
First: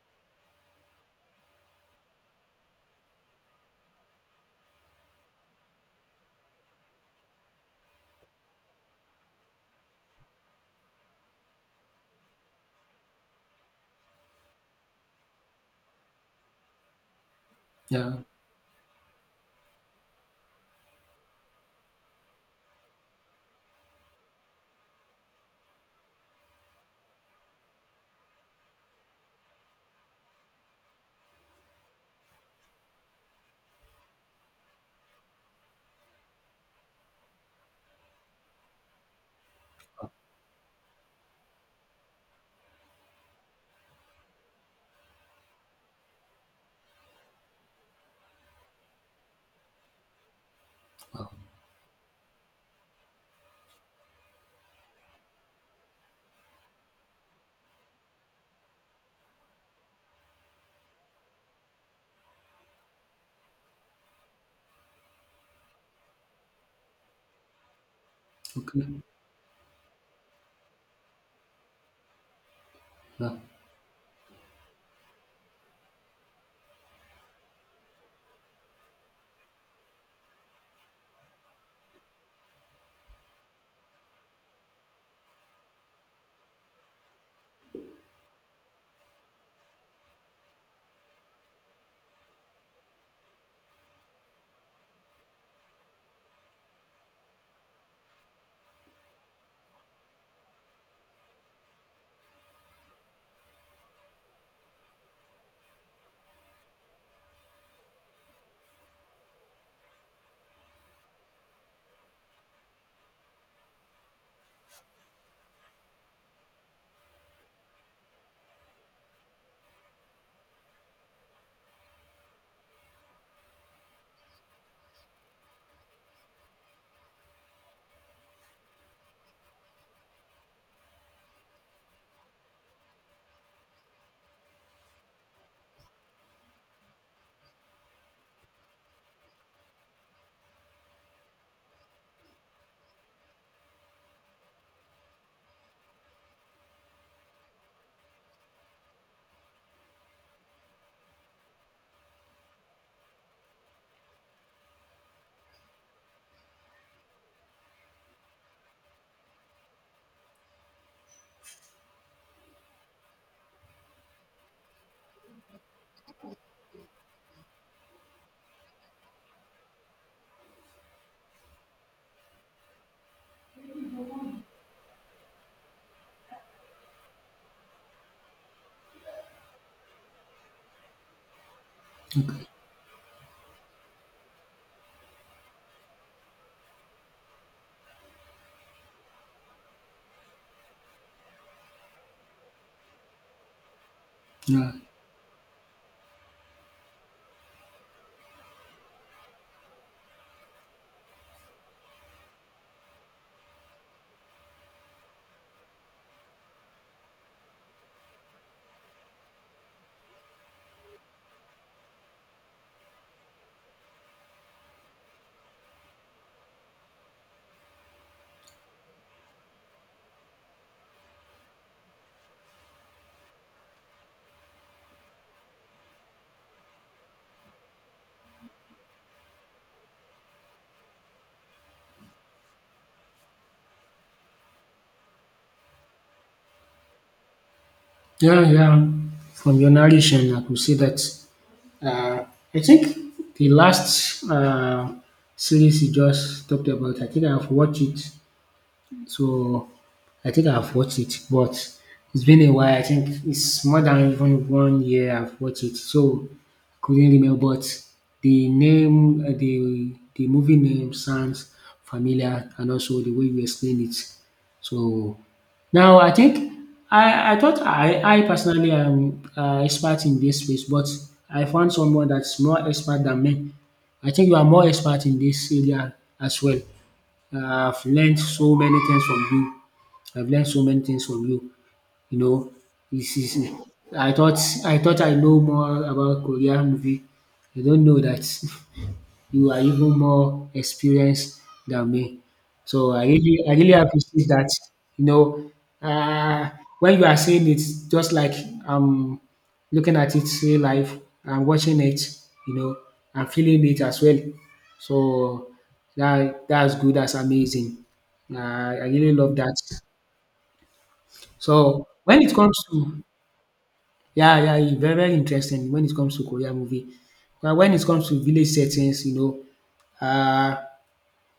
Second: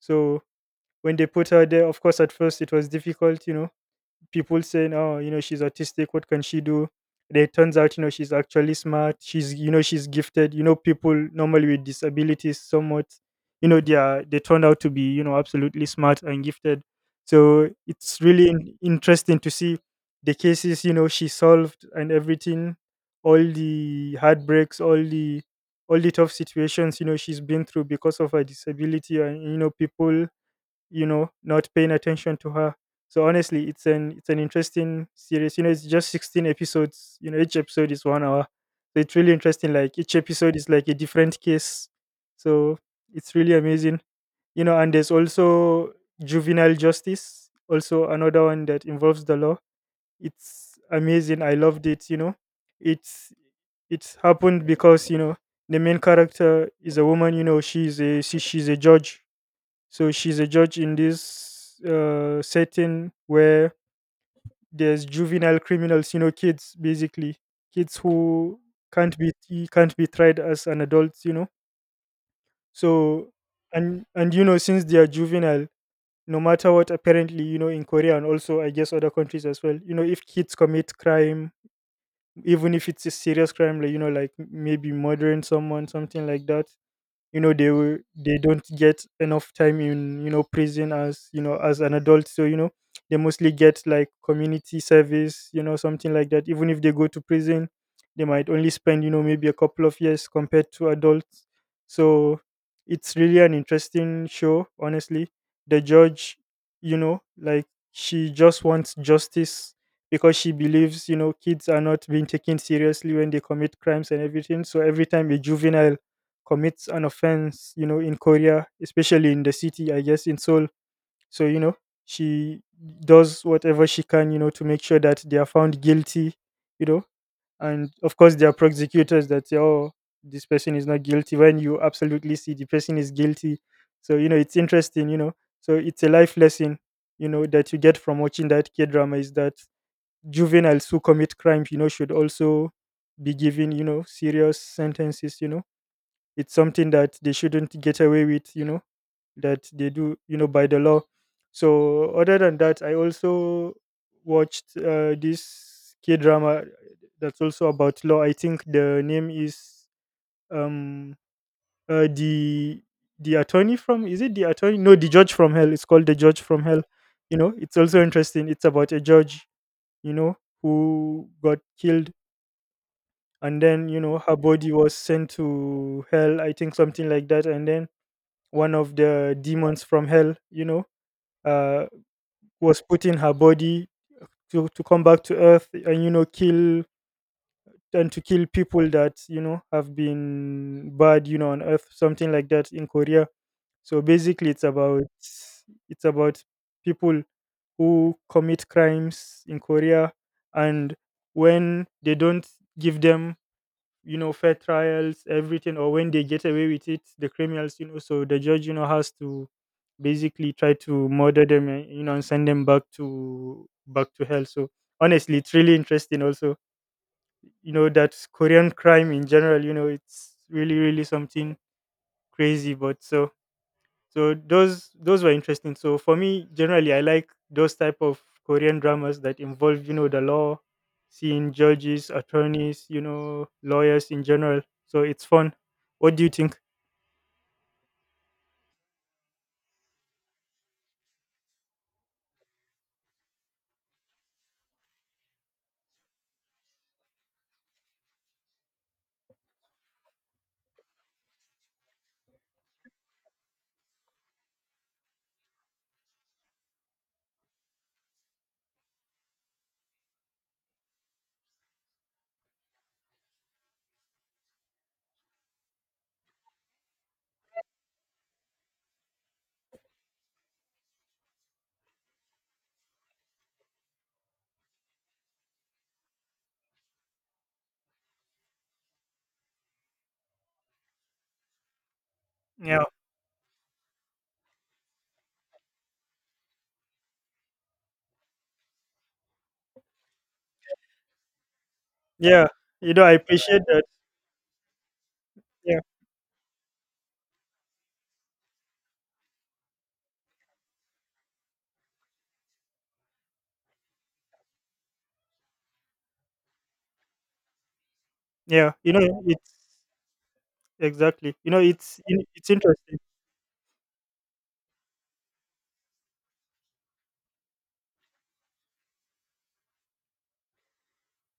Speaker 2: So when they put her there, of course, at first it was difficult. People saying, "Oh, she's autistic. What can she do?" Then it turns out, she's actually smart. She's gifted. People normally with disabilities, somewhat, they turned out to be, absolutely smart and gifted. So it's
Speaker 1: yeah,
Speaker 2: really interesting to see the cases, she solved and everything, all the heartbreaks, all the tough situations, she's been through because of her disability. And, people, not paying attention to her. So honestly, it's an interesting series, it's just 16 episodes, each episode is 1 hour. So it's really interesting, like each episode is like a different case. So it's really amazing. And there's also Juvenile Justice, also another one that involves the law. It's amazing, I loved it. it's it's happened because, the main character is a woman, she's a judge. So she's a judge in this, setting where there's juvenile criminals, kids basically, kids who
Speaker 1: okay,
Speaker 2: can't be can't be tried as an adult. So
Speaker 1: yeah,
Speaker 2: since they are juvenile, no matter what, apparently, in Korea, and also I guess other countries as well, if kids commit crime, even if it's a serious crime, like maybe murdering someone, something like that. They don't get enough time in prison as an adult. So they mostly get like community service, something like that. Even if they go to prison, they might only spend, maybe a couple of years compared to adults. So it's really an interesting show, honestly. The judge, like, she just wants justice, because she believes kids are not being taken seriously when they commit crimes and everything. So every time a juvenile commits an offense, in Korea, especially in the city, I guess, in Seoul. So, she does whatever she can, to make sure that they are found guilty, you know. And of course, there are prosecutors that say, oh, this person is not guilty when you absolutely see the person is guilty. So, it's interesting. So, it's a life lesson, that you get from watching that K drama, is that juveniles who commit crimes, should also be given, serious sentences. It's something that they shouldn't get away with, that they do, by the law. So other than that, I also watched, this K drama that's also about law. I think the name is, um uh, the the Attorney from is it The Attorney? No, The Judge From Hell. It's called The Judge From Hell. It's also interesting. It's about a judge, you know who got killed. And then, her body was sent to hell, I think something like that. And then one of the demons from hell, uh, was put in her body to come back to earth and, kill, and to kill people that, have been bad, on earth, something like that in Korea. So basically it's
Speaker 1: yeah,
Speaker 2: about people who commit crimes in Korea, and when they don't give them, fair trials, everything, or when they get away with it, the criminals, so the judge, has to basically try to murder them, and send them back to hell. So honestly, it's really interesting also. That Korean crime in general, it's really really something crazy. But so those were interesting. So for me generally, I like those type of Korean dramas that involve, the law, seeing judges, attorneys, lawyers in general. So it's fun. What do you think?
Speaker 1: yeah, yeah. From your narration, I could see that. Uh, I think the last series you just talked about, I think I've watched it. So I think I've watched it, but it's been a while. I think it's more than even one year I've watched it. So I couldn't remember, but the name, the movie name sounds familiar, and also the way you explain it. So now I think I thought I personally am expert in this space, but I found someone that's more expert than me. I think you are more expert in this area as well. I've learned so many things from you. I've learned so many things from you. You know,
Speaker 2: Yeah,
Speaker 1: this is, I thought, I know more about Korean movie. I don't know that. [LAUGHS] You are even more experienced than me.
Speaker 2: yeah.
Speaker 1: So I
Speaker 2: I
Speaker 1: really, I
Speaker 2: appreciate
Speaker 1: really
Speaker 2: that.
Speaker 1: appreciate that. You know,
Speaker 2: Yeah,
Speaker 1: uh, when you are saying it, just like I'm looking at it real life, I'm watching it, you know, I'm feeling it as well. So that's good, that's amazing.
Speaker 2: yeah.
Speaker 1: I really love
Speaker 2: It's
Speaker 1: that.
Speaker 2: exactly,
Speaker 1: So
Speaker 2: it's
Speaker 1: when it
Speaker 2: it's
Speaker 1: comes
Speaker 2: interesting.
Speaker 1: to, yeah, yeah, it's very, very interesting when it comes to Korea movie. But when it comes to village settings, you know,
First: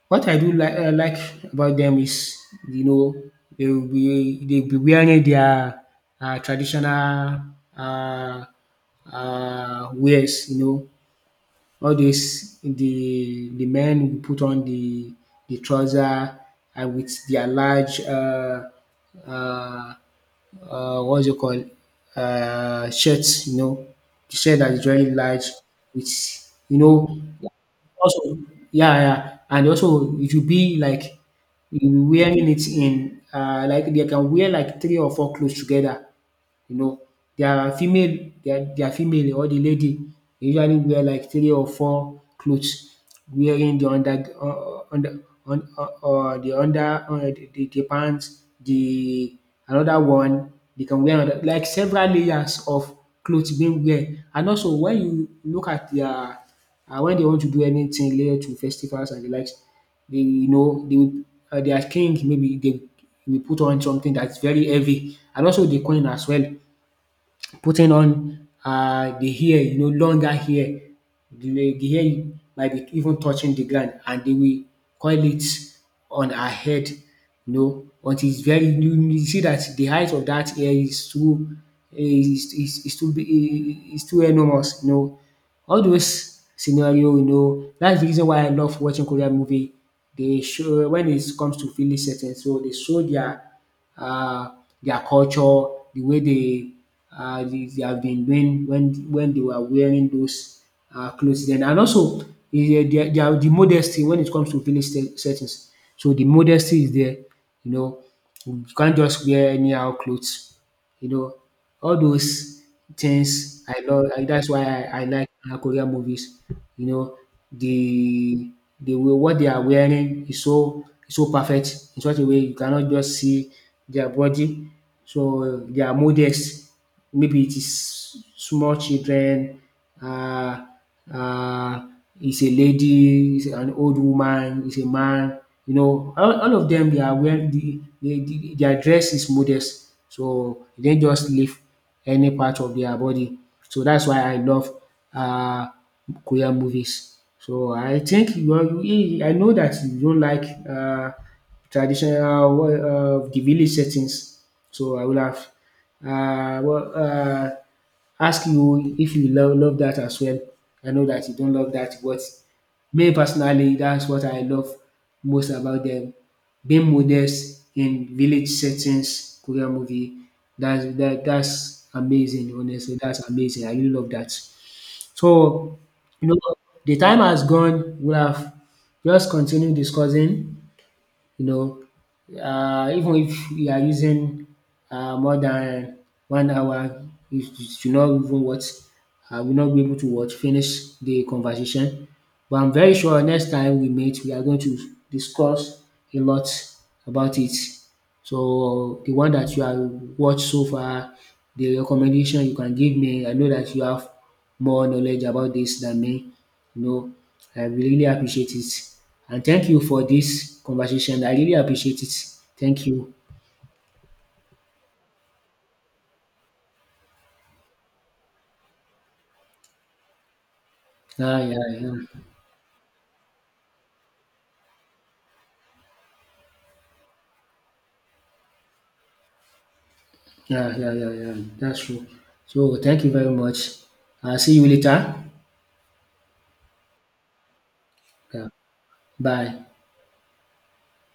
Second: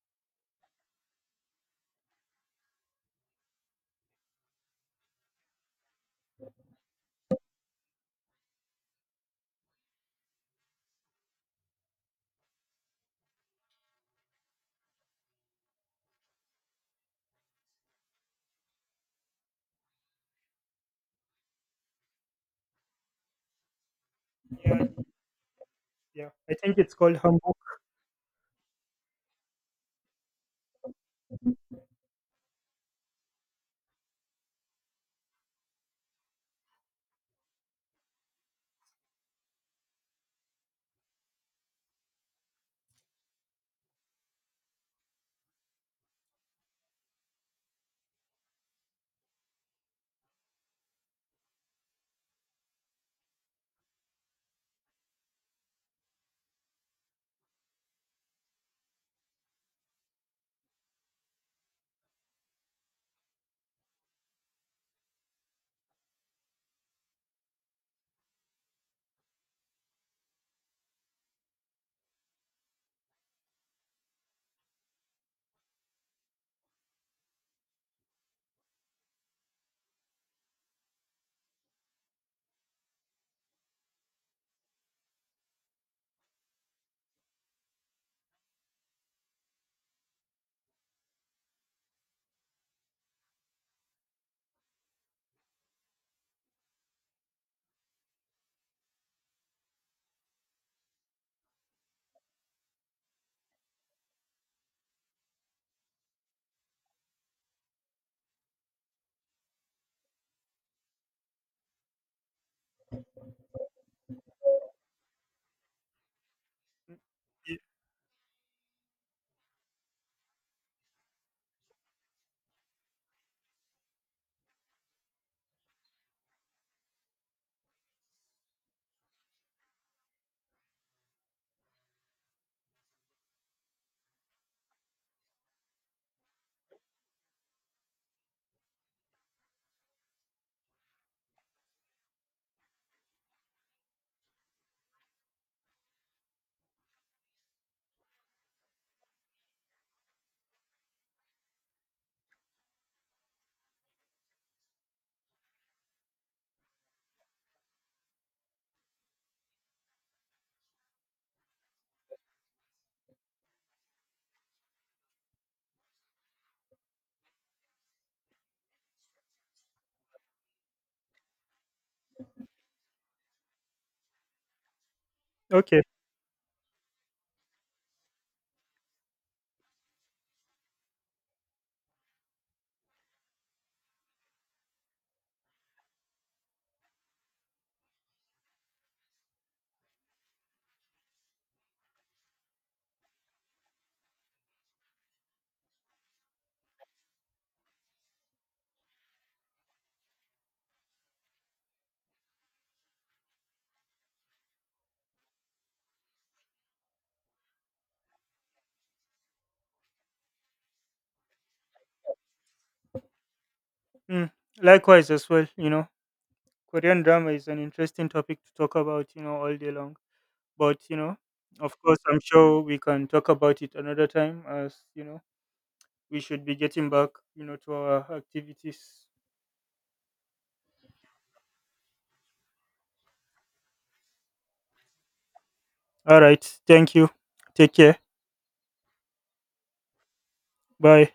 Speaker 1: what I do like, like about them is, you know, they will be they be wearing their traditional uh wears, you know, all this the men will put on the trouser, and with their large uh what's it called, shirts, you know, de shirt dat
Speaker 2: Yeah,
Speaker 1: very large with,
Speaker 2: yeah, I
Speaker 1: you
Speaker 2: think it's
Speaker 1: know,
Speaker 2: called hanbok.
Speaker 1: also, yeah, yeah. And also it will be like, you wearing it in, like they can wear like 3 or 4 clothes together, you know. Their female, their female or the lady usually wear like three or four clothes, wearing the under, under, un the under, the pants, the another one they can wear another like several layers of clothes being wear. And also when you look at their, when they want to do anything related to festivals and the likes, they, you know, they will, their king, maybe they will put on something that's very heavy, and also the queen as well putting on, the hair, you know, longer hair. The hair might be even touching the ground, and they will coil it on her head, you know, until it's very, you see that the height of that hair is too, is too big, is too enormous, you know. All those scenario, you know, that's the reason why I love watching Korean movie. They show, when it comes to village setting, so they show their, um their culture, the way they, they have been doing when they were wearing those clothes then. And also the, their the modesty when it comes to village se settings. So the modesty is there, you know. You can't just wear anyhow clothes. You know, all those things I love. That's why I like Korean movies. You know, the the way what they are wearing is so, is so perfect in such a way you cannot just see their body. So they are modest. Maybe it is small children. Uh, uh, is a lady, is an old woman, is a man, you know, all of them. They are wearing the, the their dress is modest. So e don just leave any part of their body. So that's why I love uh Korean movies. So I think you. Are, you I know that you don't like traditional the village settings. So I would have um uh. ask you if you love that as well. I know that you don't love that, but me personally, that's what I love most about them. Being modest in village settings, Korean movie, that's amazing. Honestly, that's amazing. I really love that. So,
Speaker 2: Okay.
Speaker 1: you know, the time has gone. We have just continued discussing, you know. Even if you are using more than one hour, you should not even watch, will not be able to watch, finish the conversation. But I'm very sure next time we meet, we are going to discuss a lot about it. So the one that you have watched so far, the recommendation you can give me, I know that you have more knowledge about this than me. No, I really appreciate it. And thank you for this conversation. I really appreciate it. Thank you.
Speaker 2: Mm. Likewise as well, Korean drama is an interesting topic to talk about, all day long. But
Speaker 1: Yeah,
Speaker 2: of
Speaker 1: yeah, yeah.
Speaker 2: course, I'm sure we can talk about it another time, as you know, we should be getting back, to our activities.
Speaker 1: Yeah, yeah, yeah, yeah. That's true. So thank you very much. I'll see you later.
Speaker 2: All right. Thank you. Take care.
Speaker 1: Yeah. Bye.
Speaker 2: Bye.